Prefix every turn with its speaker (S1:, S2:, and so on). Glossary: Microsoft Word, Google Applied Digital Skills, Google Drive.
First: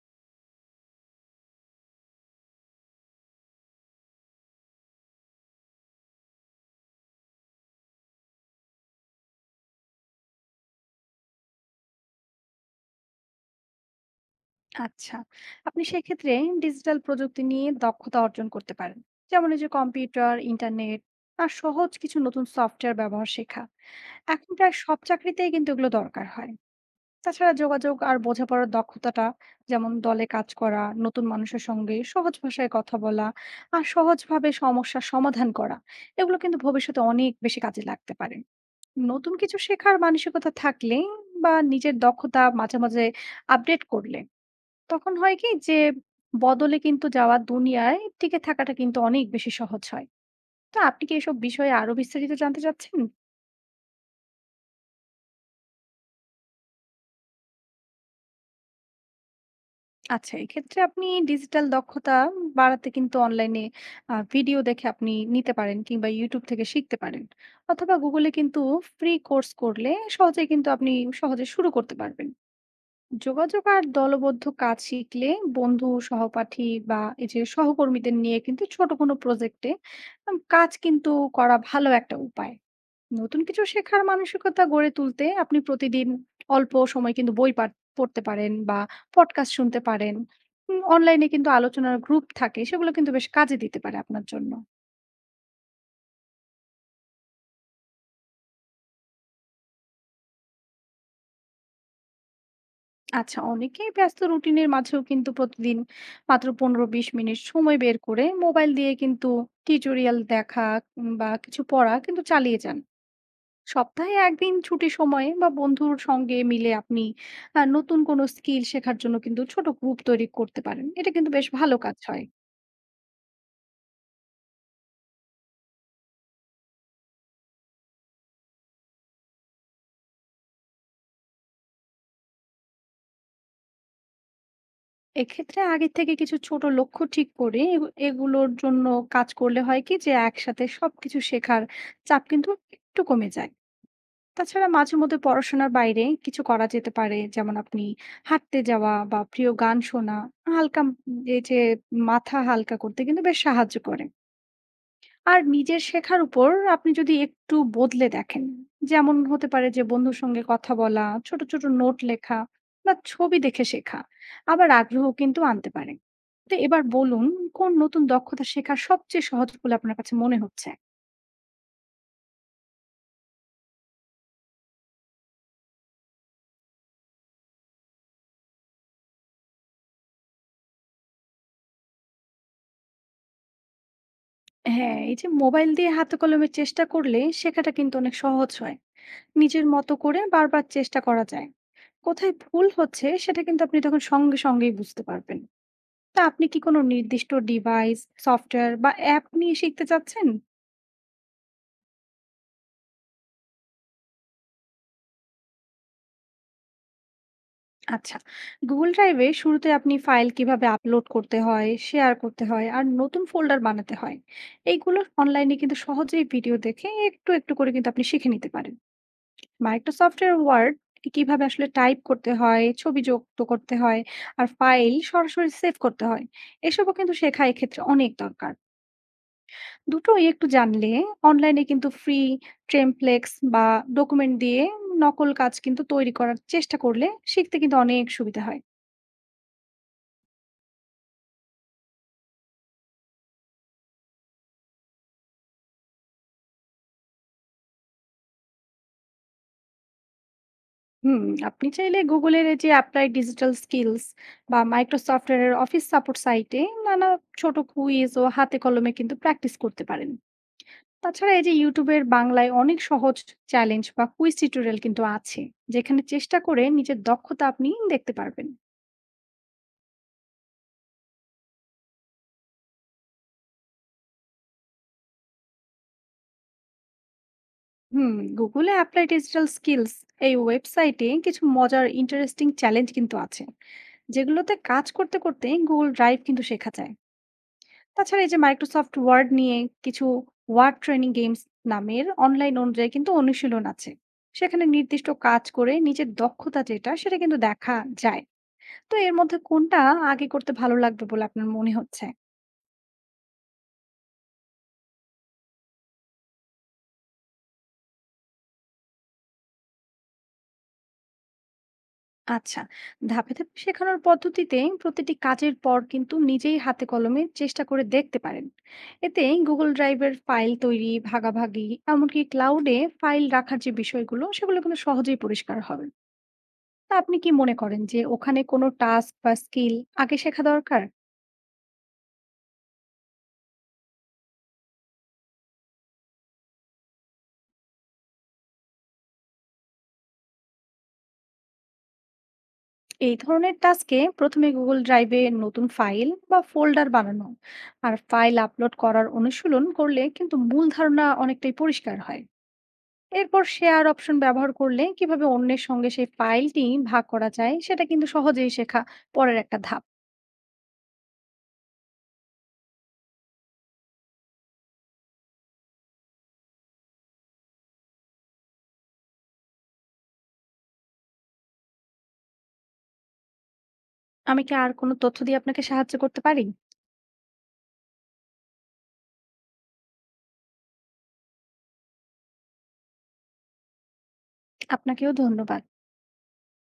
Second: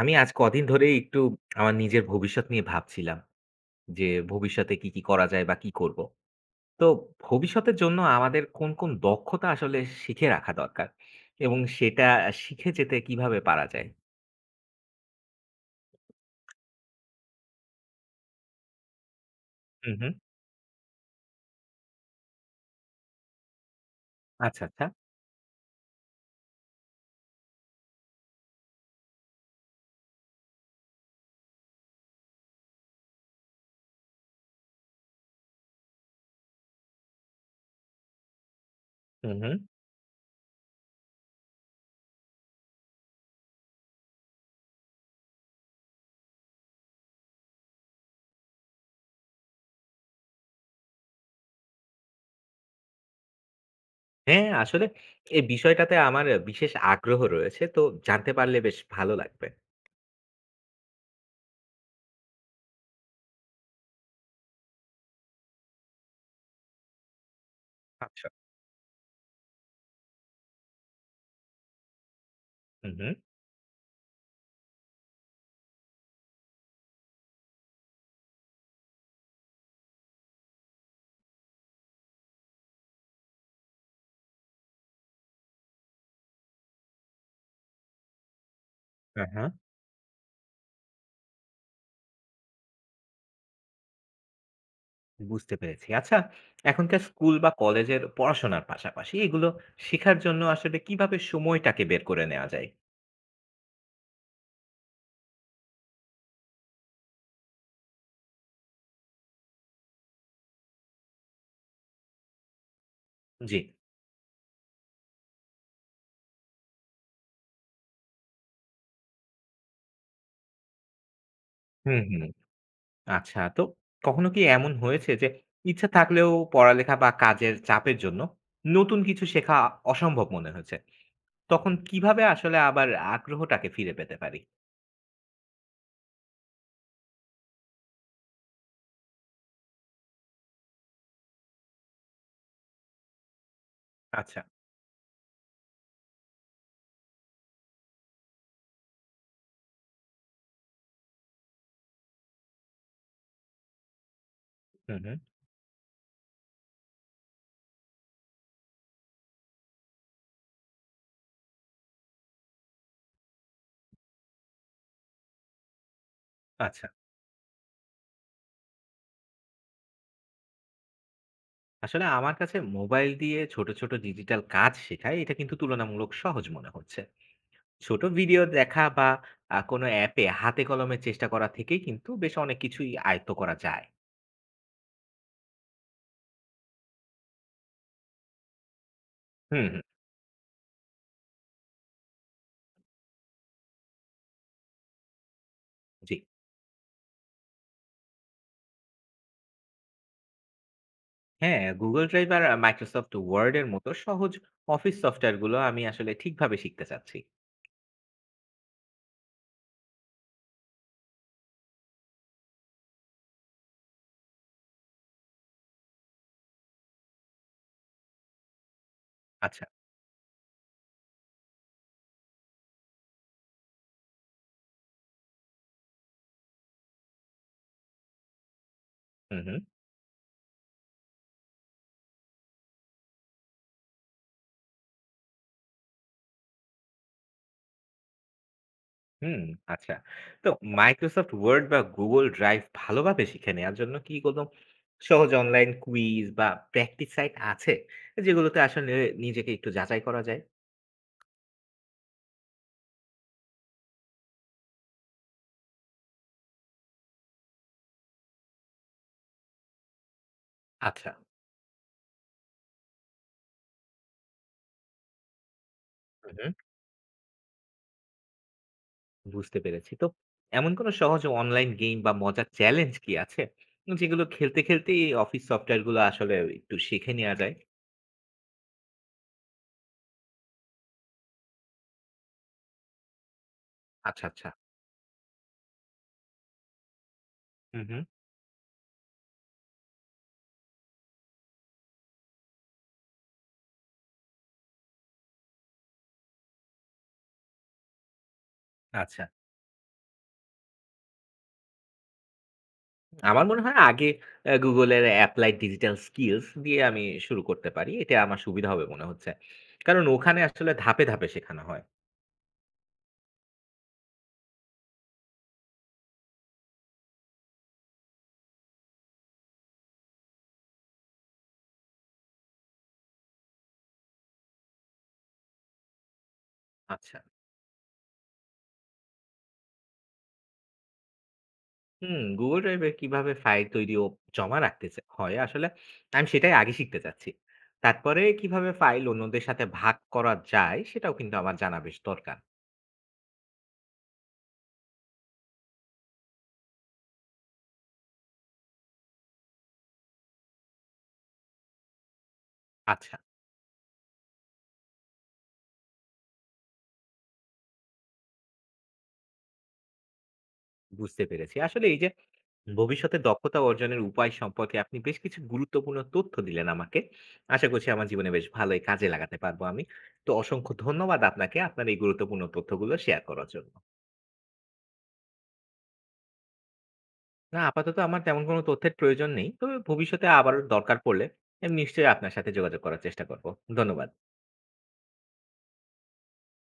S1: আমি আজ কদিন ধরেই আমার নিজের ভবিষ্যৎ নিয়ে ভাবছিলাম যে ভবিষ্যতে কি কি করা যায় বা কি করব, তো ভবিষ্যতের জন্য আমাদের কোন কোন দক্ষতা আসলে শিখে রাখা দরকার এবং সেটা শিখে যেতে কিভাবে পারা যায়।
S2: আচ্ছা, আপনি সেক্ষেত্রে ডিজিটাল প্রযুক্তি নিয়ে দক্ষতা অর্জন করতে পারেন। যেমন এই যে
S1: হুম হুম।
S2: কম্পিউটার, ইন্টারনেট আর সহজ কিছু নতুন সফটওয়্যার ব্যবহার শেখা। এখন
S1: আচ্ছা
S2: প্রায়
S1: আচ্ছা।
S2: সব চাকরিতেই কিন্তু এগুলো দরকার হয়। তাছাড়া যোগাযোগ আর বোঝাপড়ার দক্ষতাটা, যেমন দলে কাজ করা, নতুন মানুষের সঙ্গে সহজ ভাষায় কথা বলা আর সহজভাবে সমস্যার সমাধান করা, এগুলো কিন্তু ভবিষ্যতে অনেক বেশি কাজে লাগতে পারে। নতুন
S1: হুম হুম।
S2: কিছু শেখার মানসিকতা থাকলে বা নিজের দক্ষতা মাঝে মাঝে আপডেট করলে, তখন হয় কি যে বদলে কিন্তু যাওয়া দুনিয়ায় টিকে থাকাটা কিন্তু অনেক বেশি সহজ হয়। তো আপনি কি এসব বিষয়ে আরো বিস্তারিত জানতে চাচ্ছেন?
S1: হ্যাঁ, আসলে এই বিষয়টাতে আমার বিশেষ আগ্রহ রয়েছে, তো জানতে পারলে বেশ ভালো লাগবে।
S2: আচ্ছা, এক্ষেত্রে আপনি ডিজিটাল দক্ষতা বাড়াতে কিন্তু অনলাইনে ভিডিও দেখে আপনি নিতে পারেন, কিংবা YouTube থেকে শিখতে পারেন। অথবা Google
S1: আচ্ছা।
S2: এ কিন্তু ফ্রি কোর্স করলে সহজেই কিন্তু আপনি সহজে শুরু করতে পারবেন।
S1: হুম হুম।
S2: যোগাযোগ আর দলবদ্ধ কাজ শিখলে, বন্ধু, সহপাঠী বা এই যে সহকর্মীদের নিয়ে কিন্তু ছোট কোনো প্রজেক্টে কাজ কিন্তু করা ভালো একটা উপায়। নতুন কিছু শেখার মানসিকতা গড়ে তুলতে আপনি প্রতিদিন অল্প সময় কিন্তু বই পড়তে পারেন বা
S1: হ্যাঁ হ্যাঁ।
S2: পডকাস্ট শুনতে পারেন। অনলাইনে কিন্তু আলোচনার গ্রুপ থাকে, সেগুলো কিন্তু বেশ কাজে দিতে পারে আপনার জন্য।
S1: বুঝতে পেরেছি। আচ্ছা, এখনকার স্কুল বা কলেজের পড়াশোনার পাশাপাশি এগুলো শেখার জন্য আসলে কিভাবে সময়টাকে বের করে নেওয়া যায়?
S2: আচ্ছা, অনেকেই ব্যস্ত রুটিনের মাঝেও কিন্তু প্রতিদিন মাত্র 15-20 মিনিট সময় বের করে মোবাইল দিয়ে কিন্তু টিউটোরিয়াল দেখা, বা কিছু পড়া কিন্তু চালিয়ে যান।
S1: জি।
S2: সপ্তাহে একদিন ছুটি সময়ে বা বন্ধুর সঙ্গে মিলে আপনি নতুন কোনো স্কিল শেখার জন্য কিন্তু ছোট গ্রুপ তৈরি করতে পারেন। এটা কিন্তু বেশ ভালো কাজ
S1: হুম, হুম।
S2: হয়।
S1: আচ্ছা, তো কখনো কি এমন হয়েছে যে ইচ্ছা থাকলেও পড়ালেখা বা কাজের চাপের জন্য নতুন কিছু শেখা অসম্ভব মনে হয়েছে? তখন কিভাবে আসলে আবার আগ্রহটাকে ফিরে পেতে পারি?
S2: এক্ষেত্রে আগে থেকে কিছু ছোট লক্ষ্য ঠিক করে এগুলোর জন্য কাজ করলে হয় কি যে একসাথে সবকিছু শেখার চাপ কিন্তু একটু কমে যায়।
S1: আচ্ছা।
S2: তাছাড়া মাঝে মধ্যে পড়াশোনার বাইরে কিছু করা যেতে পারে। যেমন আপনি হাঁটতে যাওয়া বা প্রিয় গান শোনা, হালকা এই যে মাথা হালকা করতে কিন্তু বেশ সাহায্য করে।
S1: হুম, হুম।
S2: আর নিজের শেখার উপর আপনি যদি একটু বদলে দেখেন, যেমন হতে পারে যে বন্ধুর সঙ্গে কথা বলা, ছোট, ছোট নোট লেখা বা ছবি দেখে শেখা, আবার আগ্রহ কিন্তু আনতে পারে। তো এবার
S1: আচ্ছা।
S2: বলুন, কোন নতুন দক্ষতা শেখার সবচেয়ে সহজ বলে আপনার কাছে মনে হচ্ছে?
S1: আসলে আমার কাছে মোবাইল দিয়ে ছোট, ছোট ডিজিটাল কাজ শেখায় এটা কিন্তু তুলনামূলক সহজ মনে হচ্ছে। ছোট ভিডিও দেখা বা কোনো অ্যাপে হাতে কলমে চেষ্টা করা থেকেই কিন্তু বেশ অনেক কিছুই আয়ত্ত করা যায়।
S2: হ্যাঁ, এই যে মোবাইল দিয়ে হাতে কলমে চেষ্টা করলে শেখাটা কিন্তু অনেক সহজ হয়।
S1: হুম,
S2: নিজের
S1: হুম, হুম।
S2: মতো করে বারবার চেষ্টা করা যায়। কোথায় ভুল হচ্ছে সেটা কিন্তু আপনি তখন সঙ্গে সঙ্গেই বুঝতে পারবেন।
S1: জি।
S2: তা আপনি কি কোনো নির্দিষ্ট ডিভাইস, সফটওয়্যার বা অ্যাপ নিয়ে শিখতে চাচ্ছেন?
S1: হ্যাঁ, Google Drive আর Microsoft Word এর মতো সহজ অফিস সফটওয়্যারগুলো আমি আসলে ঠিকভাবে শিখতে চাচ্ছি।
S2: আচ্ছা, Google Drive এ শুরুতে আপনি ফাইল কিভাবে আপলোড করতে হয়, শেয়ার করতে হয় আর নতুন ফোল্ডার বানাতে হয়, এইগুলো অনলাইনে কিন্তু সহজেই ভিডিও দেখে একটু, একটু করে কিন্তু আপনি শিখে নিতে পারেন।
S1: আচ্ছা।
S2: মাইক্রোসফটের ওয়ার্ড কিভাবে আসলে টাইপ করতে হয়, ছবি যুক্ত করতে হয়, আর ফাইল সরাসরি সেভ করতে হয়, এসবও কিন্তু শেখা এক্ষেত্রে অনেক দরকার।
S1: হুম, হুম,
S2: দুটোই একটু জানলে অনলাইনে কিন্তু ফ্রি টেমপ্লেক্স বা ডকুমেন্ট দিয়ে নকল কাজ কিন্তু তৈরি করার চেষ্টা করলে শিখতে কিন্তু অনেক সুবিধা হয়।
S1: হুম, আচ্ছা। তো Microsoft Word বা Google Drive ভালোভাবে শিখে নেয়ার জন্য কি কোনো সহজ অনলাইন কুইজ বা প্র্যাকটিস সাইট আছে? যেগুলোতে আসলে নিজেকে একটু যাচাই করা যায়?
S2: হুম, আপনি চাইলে গুগলের এই যে অ্যাপ্লাই ডিজিটাল স্কিলস বা মাইক্রোসফটের অফিস সাপোর্ট সাইটে নানা ছোট কুইজ ও হাতে কলমে কিন্তু প্র্যাকটিস করতে পারেন।
S1: আচ্ছা।
S2: তাছাড়া এই যে ইউটিউবের বাংলায় অনেক সহজ চ্যালেঞ্জ বা কুইজ টিউটোরিয়াল কিন্তু আছে, যেখানে চেষ্টা
S1: হুম।
S2: করে নিজের দক্ষতা আপনি দেখতে পারবেন।
S1: বুঝতে পেরেছি। তো এমন কোনো সহজ অনলাইন গেম বা মজার চ্যালেঞ্জ কি আছে? যেগুলো খেলতে, খেলতেই এই অফিস সফটওয়্যার গুলো আসলে একটু শিখে নেয়া যায়?
S2: হুম, গুগলে অ্যাপ্লাই ডিজিটাল স্কিলস এই ওয়েবসাইটে কিছু মজার ইন্টারেস্টিং চ্যালেঞ্জ কিন্তু আছে,
S1: আচ্ছা, আচ্ছা।
S2: যেগুলোতে কাজ করতে করতে গুগল ড্রাইভ কিন্তু শেখা যায়।
S1: হু, হু।
S2: তাছাড়া এই যে মাইক্রোসফট ওয়ার্ড নিয়ে কিছু ওয়ার্ড ট্রেনিং গেমস নামের অনলাইন অনুযায়ী কিন্তু অনুশীলন আছে, সেখানে নির্দিষ্ট কাজ করে নিজের দক্ষতা যেটা সেটা কিন্তু দেখা যায়। তো এর
S1: আচ্ছা।
S2: মধ্যে কোনটা আগে করতে ভালো লাগবে বলে আপনার মনে হচ্ছে?
S1: আমার মনে হয় আগে Google এর Applied Digital Skills দিয়ে আমি শুরু করতে পারি। এটা আমার সুবিধা হবে মনে হচ্ছে। কারণ ওখানে আসলে ধাপে, ধাপে শেখানো হয়।
S2: আচ্ছা, ধাপে, ধাপে শেখানোর পদ্ধতিতে প্রতিটি কাজের পর কিন্তু নিজেই হাতে কলমে চেষ্টা করে দেখতে পারেন। এতে Google Drive এর ফাইল তৈরি, ভাগাভাগি, এমনকি ক্লাউড এ ফাইল রাখার যে বিষয়গুলো, সেগুলো কিন্তু সহজেই পরিষ্কার হবে। তা আপনি
S1: আচ্ছা।
S2: কি মনে করেন যে ওখানে কোনো টাস্ক বা স্কিল আগে শেখা দরকার?
S1: হুম, Google Drive এ কিভাবে ফাইল তৈরি ও জমা রাখতে হয় আসলে আমি সেটাই আগে শিখতে চাচ্ছি। তারপরে কিভাবে ফাইল অন্যদের সাথে ভাগ করা যায় সেটাও কিন্তু আমার জানা বেশ দরকার।
S2: এই ধরনের টাস্কে প্রথমে গুগল ড্রাইভে নতুন ফাইল বা ফোল্ডার বানানো আর ফাইল আপলোড করার অনুশীলন করলে কিন্তু মূল ধারণা অনেকটাই পরিষ্কার হয়।
S1: আচ্ছা,
S2: এরপর শেয়ার অপশন ব্যবহার করলে কিভাবে অন্যের সঙ্গে সেই ফাইলটি ভাগ করা যায় সেটা কিন্তু সহজেই শেখা পরের একটা ধাপ।
S1: বুঝতে পেরেছি। আসলে এই যে ভবিষ্যতে দক্ষতা অর্জনের উপায় সম্পর্কে আপনি বেশ কিছু গুরুত্বপূর্ণ তথ্য দিলেন আমাকে। আশা করছি আমার জীবনে বেশ ভালোই কাজে লাগাতে পারবো আমি। তো অসংখ্য ধন্যবাদ আপনাকে আপনার এই গুরুত্বপূর্ণ তথ্যগুলো শেয়ার করার জন্য।
S2: আমি কি আর কোনো তথ্য দিয়ে আপনাকে সাহায্য করতে পারি?
S1: না, আপাতত আমার তেমন কোনো তথ্যের প্রয়োজন নেই। তবে ভবিষ্যতে আবারও দরকার পড়লে আমি নিশ্চয়ই আপনার সাথে যোগাযোগ করার চেষ্টা করব। ধন্যবাদ।
S2: আপনাকেও ধন্যবাদ।